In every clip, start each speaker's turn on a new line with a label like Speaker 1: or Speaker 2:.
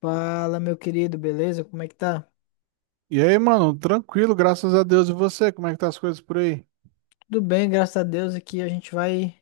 Speaker 1: Fala, meu querido, beleza? Como é que tá?
Speaker 2: E aí, mano, tranquilo, graças a Deus. E você, como é que tá as coisas por aí?
Speaker 1: Tudo bem, graças a Deus. Aqui a gente vai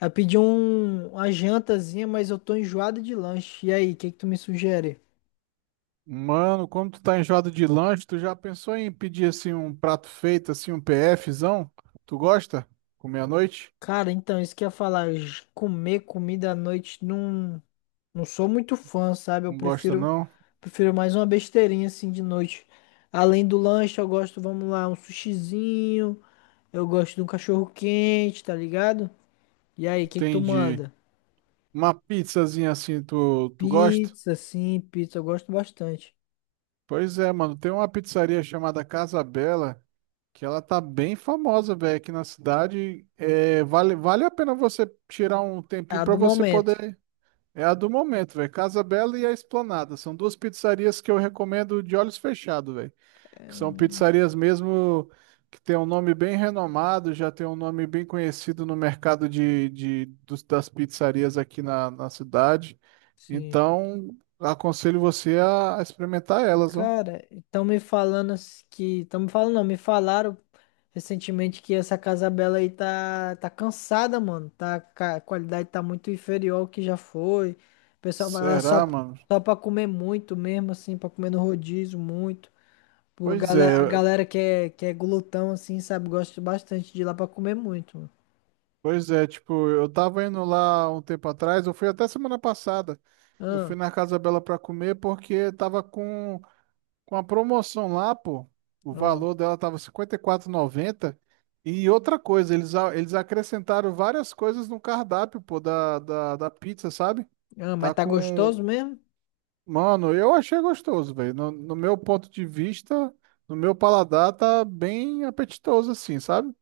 Speaker 1: a pedir uma jantazinha, mas eu tô enjoado de lanche. E aí, o que que tu me sugere?
Speaker 2: Mano, como tu tá enjoado de lanche, tu já pensou em pedir assim um prato feito, assim, um PFzão? Tu gosta? Comer à noite?
Speaker 1: Cara, então, isso que eu ia falar, comer comida à noite não, não sou muito fã, sabe? Eu
Speaker 2: Não gosta,
Speaker 1: prefiro
Speaker 2: não?
Speaker 1: prefiro mais uma besteirinha assim de noite. Além do lanche, eu gosto, vamos lá, um sushizinho, eu gosto de um cachorro quente, tá ligado? E aí, o que que tu
Speaker 2: Entendi.
Speaker 1: manda?
Speaker 2: Uma pizzazinha assim, tu gosta?
Speaker 1: Pizza, sim, pizza, eu gosto bastante.
Speaker 2: Pois é, mano, tem uma pizzaria chamada Casa Bela, que ela tá bem famosa, velho, aqui na cidade. É, vale a pena você tirar um
Speaker 1: A
Speaker 2: tempinho pra
Speaker 1: do
Speaker 2: você
Speaker 1: momento.
Speaker 2: poder. É a do momento, velho. Casa Bela e a Esplanada. São duas pizzarias que eu recomendo de olhos fechados, velho.
Speaker 1: É,
Speaker 2: Que são pizzarias mesmo que tem um nome bem renomado, já tem um nome bem conhecido no mercado das pizzarias aqui na cidade.
Speaker 1: sim.
Speaker 2: Então, aconselho você a experimentar elas, ó.
Speaker 1: Cara, estão me falando s- que. Estão me falando, não, me falaram recentemente que essa Casa Bela aí tá cansada, mano. Tá, a qualidade tá muito inferior ao que já foi. O pessoal vai lá só,
Speaker 2: Será, mano?
Speaker 1: só pra comer muito mesmo, assim, pra comer no rodízio muito. Pô, A
Speaker 2: Pois
Speaker 1: galera, a
Speaker 2: é,
Speaker 1: galera que é glutão, assim, sabe, gosta bastante de ir lá pra comer muito, mano.
Speaker 2: pois é. Tipo, eu tava indo lá um tempo atrás, eu fui até semana passada. Eu
Speaker 1: Ah,
Speaker 2: fui na Casa Bela pra comer porque tava com. Com a promoção lá, pô, o
Speaker 1: ah,
Speaker 2: valor dela tava 54,90. E quatro e noventa. E outra coisa, eles acrescentaram várias coisas no cardápio, pô, da pizza, sabe?
Speaker 1: ah,
Speaker 2: Tá
Speaker 1: mas tá
Speaker 2: com.
Speaker 1: gostoso mesmo?
Speaker 2: Mano, eu achei gostoso, velho. No meu ponto de vista, no meu paladar, tá bem apetitoso, assim, sabe?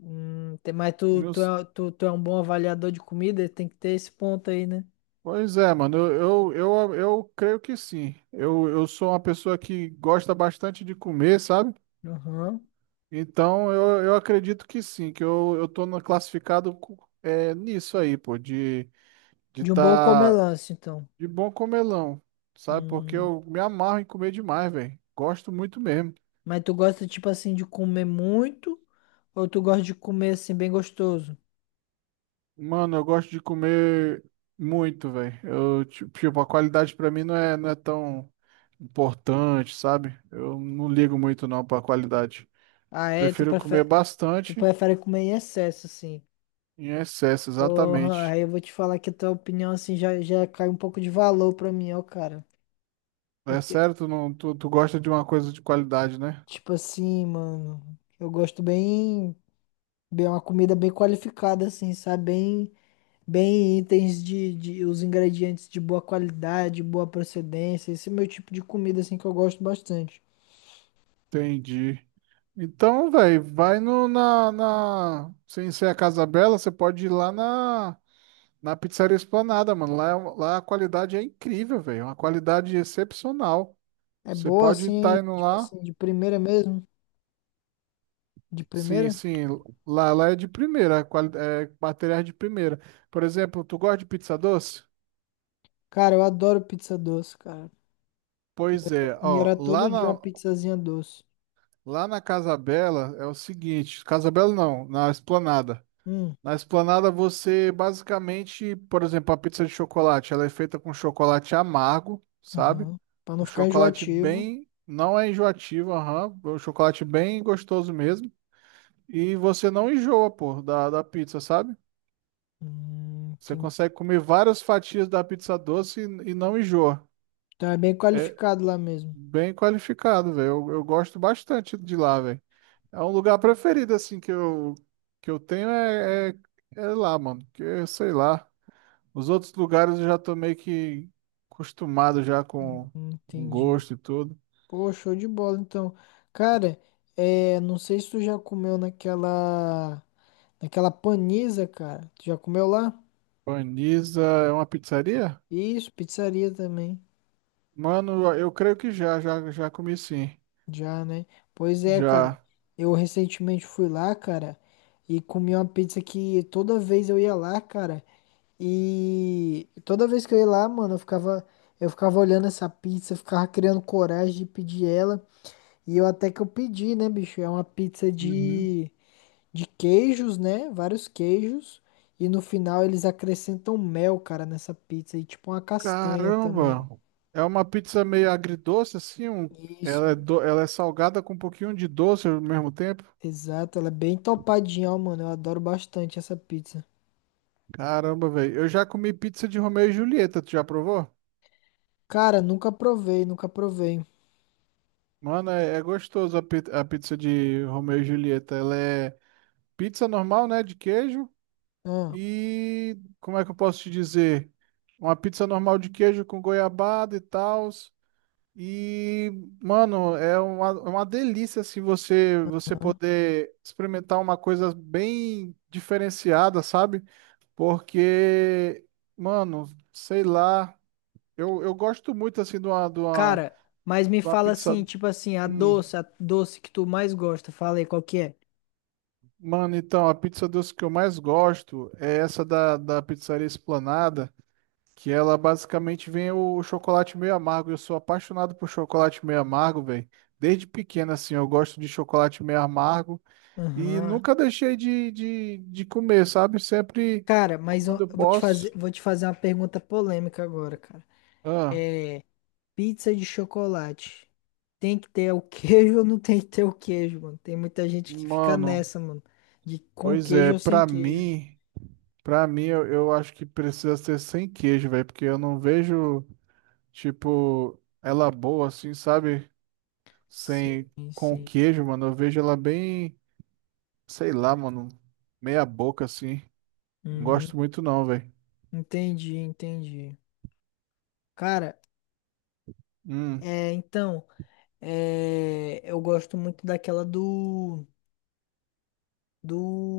Speaker 1: Tem- mas
Speaker 2: Meus-
Speaker 1: tu, tu é um bom avaliador de comida, tem que ter esse ponto aí, né?
Speaker 2: Pois é, mano, eu creio que sim. Eu sou uma pessoa que gosta bastante de comer, sabe?
Speaker 1: Aham.
Speaker 2: Então, eu acredito que sim, que eu tô classificado nisso aí, pô, de
Speaker 1: De um bom
Speaker 2: tá
Speaker 1: comelance, então.
Speaker 2: de bom comelão, sabe? Porque
Speaker 1: Hum,
Speaker 2: eu me amarro em comer demais, velho. Gosto muito mesmo.
Speaker 1: mas tu gosta, tipo assim, de comer muito ou tu gosta de comer, assim, bem gostoso?
Speaker 2: Mano, eu gosto de comer muito, velho. Tipo, a qualidade pra mim não é tão importante, sabe? Eu não ligo muito não pra qualidade.
Speaker 1: Ah, é? Tu
Speaker 2: Prefiro comer
Speaker 1: prefere, tu
Speaker 2: bastante
Speaker 1: prefere comer em excesso, assim.
Speaker 2: em excesso,
Speaker 1: Porra,
Speaker 2: exatamente.
Speaker 1: aí eu vou te falar que a tua opinião, assim, já cai um pouco de valor pra mim, ó, cara.
Speaker 2: É
Speaker 1: Porque,
Speaker 2: certo? Não, tu gosta de uma coisa de qualidade, né?
Speaker 1: tipo assim, mano, eu gosto bem uma comida bem qualificada, assim, sabe? Bem. Itens de os ingredientes de boa qualidade, boa procedência. Esse é o meu tipo de comida assim que eu gosto bastante.
Speaker 2: Entendi. Então, velho, vai no, na, na. Sem ser a Casa Bela, você pode ir lá na Pizzaria Esplanada, mano. Lá a qualidade é incrível, velho. É uma qualidade excepcional.
Speaker 1: É
Speaker 2: Você
Speaker 1: boa
Speaker 2: pode
Speaker 1: assim,
Speaker 2: estar indo
Speaker 1: tipo
Speaker 2: lá.
Speaker 1: assim, de primeira mesmo, de
Speaker 2: Sim,
Speaker 1: primeira?
Speaker 2: sim. Lá é de primeira. É, materiais de primeira. Por exemplo, tu gosta de pizza doce?
Speaker 1: Cara, eu adoro pizza doce, cara.
Speaker 2: Pois
Speaker 1: Puta, eu
Speaker 2: é,
Speaker 1: comia
Speaker 2: ó.
Speaker 1: era
Speaker 2: Lá
Speaker 1: todo dia
Speaker 2: na,
Speaker 1: uma pizzazinha doce.
Speaker 2: lá na Casa Bela é o seguinte: Casa Bela não, na Esplanada.
Speaker 1: Hum,
Speaker 2: Na Esplanada você basicamente, por exemplo, a pizza de chocolate, ela é feita com chocolate amargo, sabe?
Speaker 1: aham. Pra não
Speaker 2: Um
Speaker 1: ficar
Speaker 2: chocolate
Speaker 1: enjoativo.
Speaker 2: bem, não é enjoativo, aham, é um chocolate bem gostoso mesmo. E você não enjoa, pô, da pizza, sabe?
Speaker 1: Hum,
Speaker 2: Você
Speaker 1: tem,
Speaker 2: consegue comer várias fatias da pizza doce e não enjoa.
Speaker 1: tá bem
Speaker 2: É
Speaker 1: qualificado lá mesmo.
Speaker 2: bem qualificado, velho. Eu gosto bastante de lá, velho. É um lugar preferido, assim, que eu tenho é lá, mano. Que, é, sei lá. Os outros lugares eu já tô meio que acostumado já
Speaker 1: Hum,
Speaker 2: com o
Speaker 1: entendi.
Speaker 2: gosto e tudo.
Speaker 1: Pô, show de bola, então. Cara, é, não sei se tu já comeu naquela paniza, cara. Tu já comeu lá?
Speaker 2: Paniza é uma pizzaria?
Speaker 1: Isso, pizzaria também.
Speaker 2: Mano, eu creio que já comi, sim.
Speaker 1: Já, né? Pois é, cara.
Speaker 2: Já.
Speaker 1: Eu recentemente fui lá, cara, e comi uma pizza que toda vez eu ia lá, cara. E toda vez que eu ia lá, mano, eu ficava olhando essa pizza, eu ficava criando coragem de pedir ela. E eu até que eu pedi, né, bicho? É uma pizza
Speaker 2: Uhum.
Speaker 1: de queijos, né? Vários queijos. E no final eles acrescentam mel, cara, nessa pizza. E tipo uma castanha também.
Speaker 2: Caramba! É uma pizza meio agridoce, assim. Um...
Speaker 1: Isso,
Speaker 2: Ela é do... Ela é salgada com um pouquinho de doce ao mesmo tempo.
Speaker 1: exato. Ela é bem topadinha, ó, mano. Eu adoro bastante essa pizza.
Speaker 2: Caramba, velho. Eu já comi pizza de Romeu e Julieta. Tu já provou?
Speaker 1: Cara, nunca provei, nunca provei.
Speaker 2: Mano, é gostoso a, a pizza de Romeu e Julieta. Ela é pizza normal, né? De queijo.
Speaker 1: Ah.
Speaker 2: E como é que eu posso te dizer? Uma pizza normal de queijo com goiabada e tal. E, mano, é uma delícia assim, você poder experimentar uma coisa bem diferenciada, sabe? Porque, mano, sei lá, eu gosto muito assim de uma, de uma,
Speaker 1: Cara, mas me
Speaker 2: de uma
Speaker 1: fala
Speaker 2: pizza.
Speaker 1: assim, tipo assim,
Speaker 2: Hum,
Speaker 1: a doce que tu mais gosta. Fala aí, qual que é?
Speaker 2: mano, então, a pizza doce que eu mais gosto é essa da pizzaria Esplanada. Que ela basicamente vem o chocolate meio amargo. Eu sou apaixonado por chocolate meio amargo, velho. Desde pequeno, assim, eu gosto de chocolate meio amargo e
Speaker 1: Aham.
Speaker 2: nunca deixei de comer, sabe? Sempre
Speaker 1: Cara, mas eu
Speaker 2: quando eu
Speaker 1: eu
Speaker 2: posso.
Speaker 1: vou te fazer uma pergunta polêmica agora, cara.
Speaker 2: Ah,
Speaker 1: É, pizza de chocolate. Tem que ter o queijo ou não tem que ter o queijo, mano? Tem muita gente que fica
Speaker 2: mano,
Speaker 1: nessa, mano. De com
Speaker 2: pois
Speaker 1: queijo
Speaker 2: é,
Speaker 1: ou sem queijo.
Speaker 2: pra mim eu acho que precisa ser sem queijo, velho, porque eu não vejo, tipo, ela boa, assim, sabe?
Speaker 1: Sim,
Speaker 2: Sem, com
Speaker 1: sim.
Speaker 2: queijo, mano. Eu vejo ela bem, sei lá, mano, meia boca, assim.
Speaker 1: Hum,
Speaker 2: Gosto muito não, velho.
Speaker 1: entendi, entendi. Cara,
Speaker 2: Hum,
Speaker 1: é, então, é, eu gosto muito daquela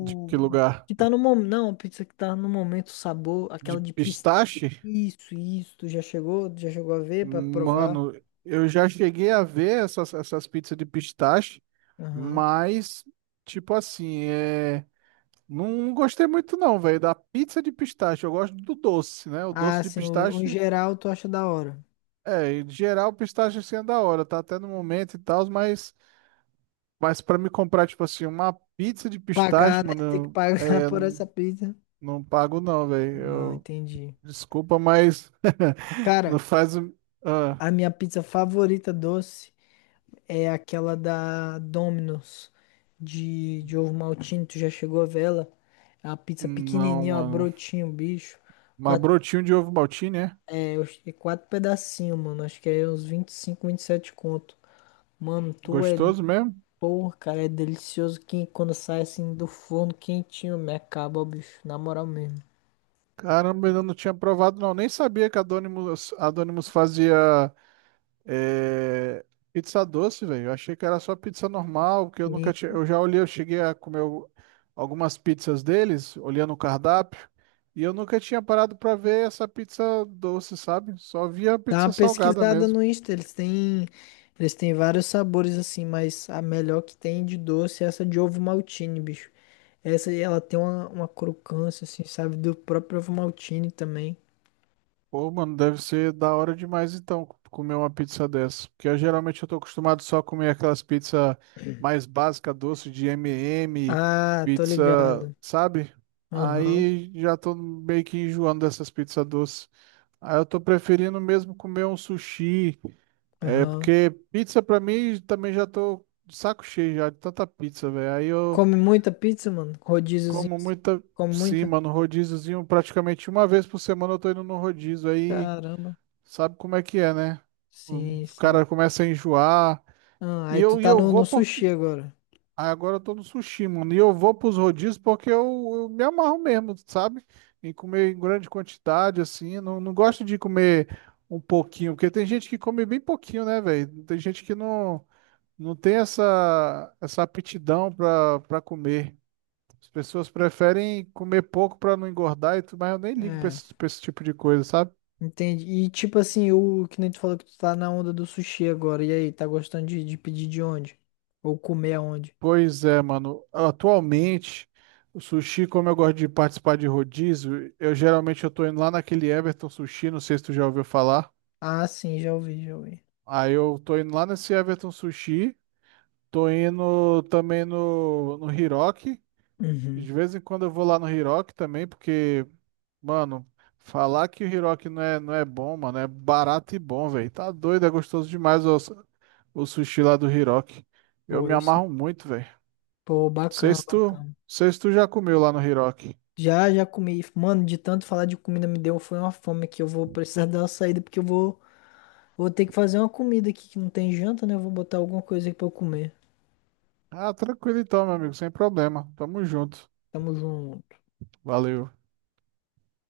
Speaker 2: de que lugar?
Speaker 1: que tá no momento, não, pizza que tá no momento, o sabor,
Speaker 2: De
Speaker 1: aquela de pis...
Speaker 2: pistache?
Speaker 1: Isso, já chegou a ver pra provar?
Speaker 2: Mano, eu já cheguei a ver essas pizzas de pistache,
Speaker 1: Aham.
Speaker 2: mas, tipo assim, é... Não, gostei muito não, velho, da pizza de pistache. Eu gosto do doce, né? O doce
Speaker 1: Ah,
Speaker 2: de
Speaker 1: sim, o em
Speaker 2: pistache,
Speaker 1: geral tu acha da hora.
Speaker 2: é, em geral, pistache assim é da hora, tá até no momento e tal, mas para me comprar, tipo assim, uma pizza de pistache,
Speaker 1: Pagar, né? Tem que
Speaker 2: mano,
Speaker 1: pagar
Speaker 2: é,
Speaker 1: por essa pizza.
Speaker 2: não pago não,
Speaker 1: Não,
Speaker 2: velho.
Speaker 1: entendi.
Speaker 2: Desculpa, mas não
Speaker 1: Cara,
Speaker 2: faz. Ah,
Speaker 1: a minha pizza favorita doce é aquela da Domino's de ovo maltine. Tu já chegou a ver ela? É uma pizza
Speaker 2: não,
Speaker 1: pequenininha, uma
Speaker 2: mano.
Speaker 1: brotinho, bicho.
Speaker 2: Mas
Speaker 1: Quatro,
Speaker 2: brotinho de ovo maltine, é?
Speaker 1: é, eu acho que é quatro pedacinhos, mano. Acho que é uns 25, sete conto. Mano, tu é.
Speaker 2: Gostoso mesmo?
Speaker 1: Porra, cara, é delicioso que quando sai assim do forno quentinho, me acaba, ó, bicho. Na moral mesmo.
Speaker 2: Caramba, ainda não tinha provado, não. Nem sabia que a Donimo's fazia eh, pizza doce, velho. Eu achei que era só pizza normal, porque eu nunca tinha. Eu já olhei, eu cheguei a comer algumas pizzas deles, olhando o cardápio, e eu nunca tinha parado pra ver essa pizza doce, sabe? Só via a
Speaker 1: Dá uma
Speaker 2: pizza salgada
Speaker 1: pesquisada
Speaker 2: mesmo.
Speaker 1: no Insta, eles têm vários sabores assim, mas a melhor que tem de doce é essa de ovo maltine, bicho. Essa aí, ela tem uma crocância assim, sabe, do próprio ovo maltine também.
Speaker 2: Pô, mano, deve ser da hora demais então comer uma pizza dessa. Porque eu, geralmente eu tô acostumado só a comer aquelas pizzas mais básicas, doce de M&M,
Speaker 1: Ah, tô
Speaker 2: pizza,
Speaker 1: ligado.
Speaker 2: sabe?
Speaker 1: Aham,
Speaker 2: Aí já tô meio que enjoando dessas pizzas doces. Aí eu tô preferindo mesmo comer um sushi. É,
Speaker 1: aham.
Speaker 2: porque pizza pra mim também já tô de saco cheio já de tanta pizza, velho. Aí eu
Speaker 1: Come muita pizza, mano? Rodíziozinho.
Speaker 2: como
Speaker 1: Assim.
Speaker 2: muita.
Speaker 1: Come
Speaker 2: Sim,
Speaker 1: muita?
Speaker 2: mano, rodíziozinho, praticamente uma vez por semana eu tô indo no rodízio. Aí.
Speaker 1: Caramba.
Speaker 2: Sabe como é que é, né? O
Speaker 1: Sim, sim.
Speaker 2: cara começa a enjoar.
Speaker 1: Ah, aí tu
Speaker 2: E
Speaker 1: tá
Speaker 2: eu
Speaker 1: no, no
Speaker 2: vou
Speaker 1: sushi
Speaker 2: porque.
Speaker 1: agora.
Speaker 2: Ah, agora eu tô no sushi, mano. E eu vou pros rodízios porque eu me amarro mesmo, sabe? Em comer em grande quantidade, assim. Não, não gosto de comer um pouquinho, porque tem gente que come bem pouquinho, né, velho? Tem gente que não tem essa, essa aptidão pra comer. As pessoas preferem comer pouco pra não engordar, e tudo, mas eu nem ligo
Speaker 1: É.
Speaker 2: pra esse tipo de coisa, sabe?
Speaker 1: Entendi. E tipo assim, o que nem tu falou que tu tá na onda do sushi agora. E aí, tá gostando de pedir de onde? Ou comer aonde?
Speaker 2: Pois é, mano. Atualmente, o sushi, como eu gosto de participar de rodízio, eu geralmente eu tô indo lá naquele Everton Sushi, não sei se tu já ouviu falar.
Speaker 1: Ah, sim, já ouvi, já ouvi.
Speaker 2: Aí eu tô indo lá nesse Everton Sushi, tô indo também no Hiroki.
Speaker 1: Uhum.
Speaker 2: De vez em quando eu vou lá no Hiroki também, porque, mano, falar que o Hiroki não é bom, mano, é barato e bom, velho. Tá doido, é gostoso demais o sushi lá do Hiroki. Eu me
Speaker 1: Pois.
Speaker 2: amarro muito, velho.
Speaker 1: Pô, bacana, bacana.
Speaker 2: Sei se tu já comeu lá no Hiroki.
Speaker 1: Já, já comi. Mano, de tanto falar de comida me deu, foi uma fome que eu vou precisar dar uma saída, porque eu vou ter que fazer uma comida aqui que não tem janta, né? Eu vou botar alguma coisa aqui pra eu comer.
Speaker 2: Ah, tranquilo então, meu amigo, sem problema. Tamo junto.
Speaker 1: Tamo junto.
Speaker 2: Valeu.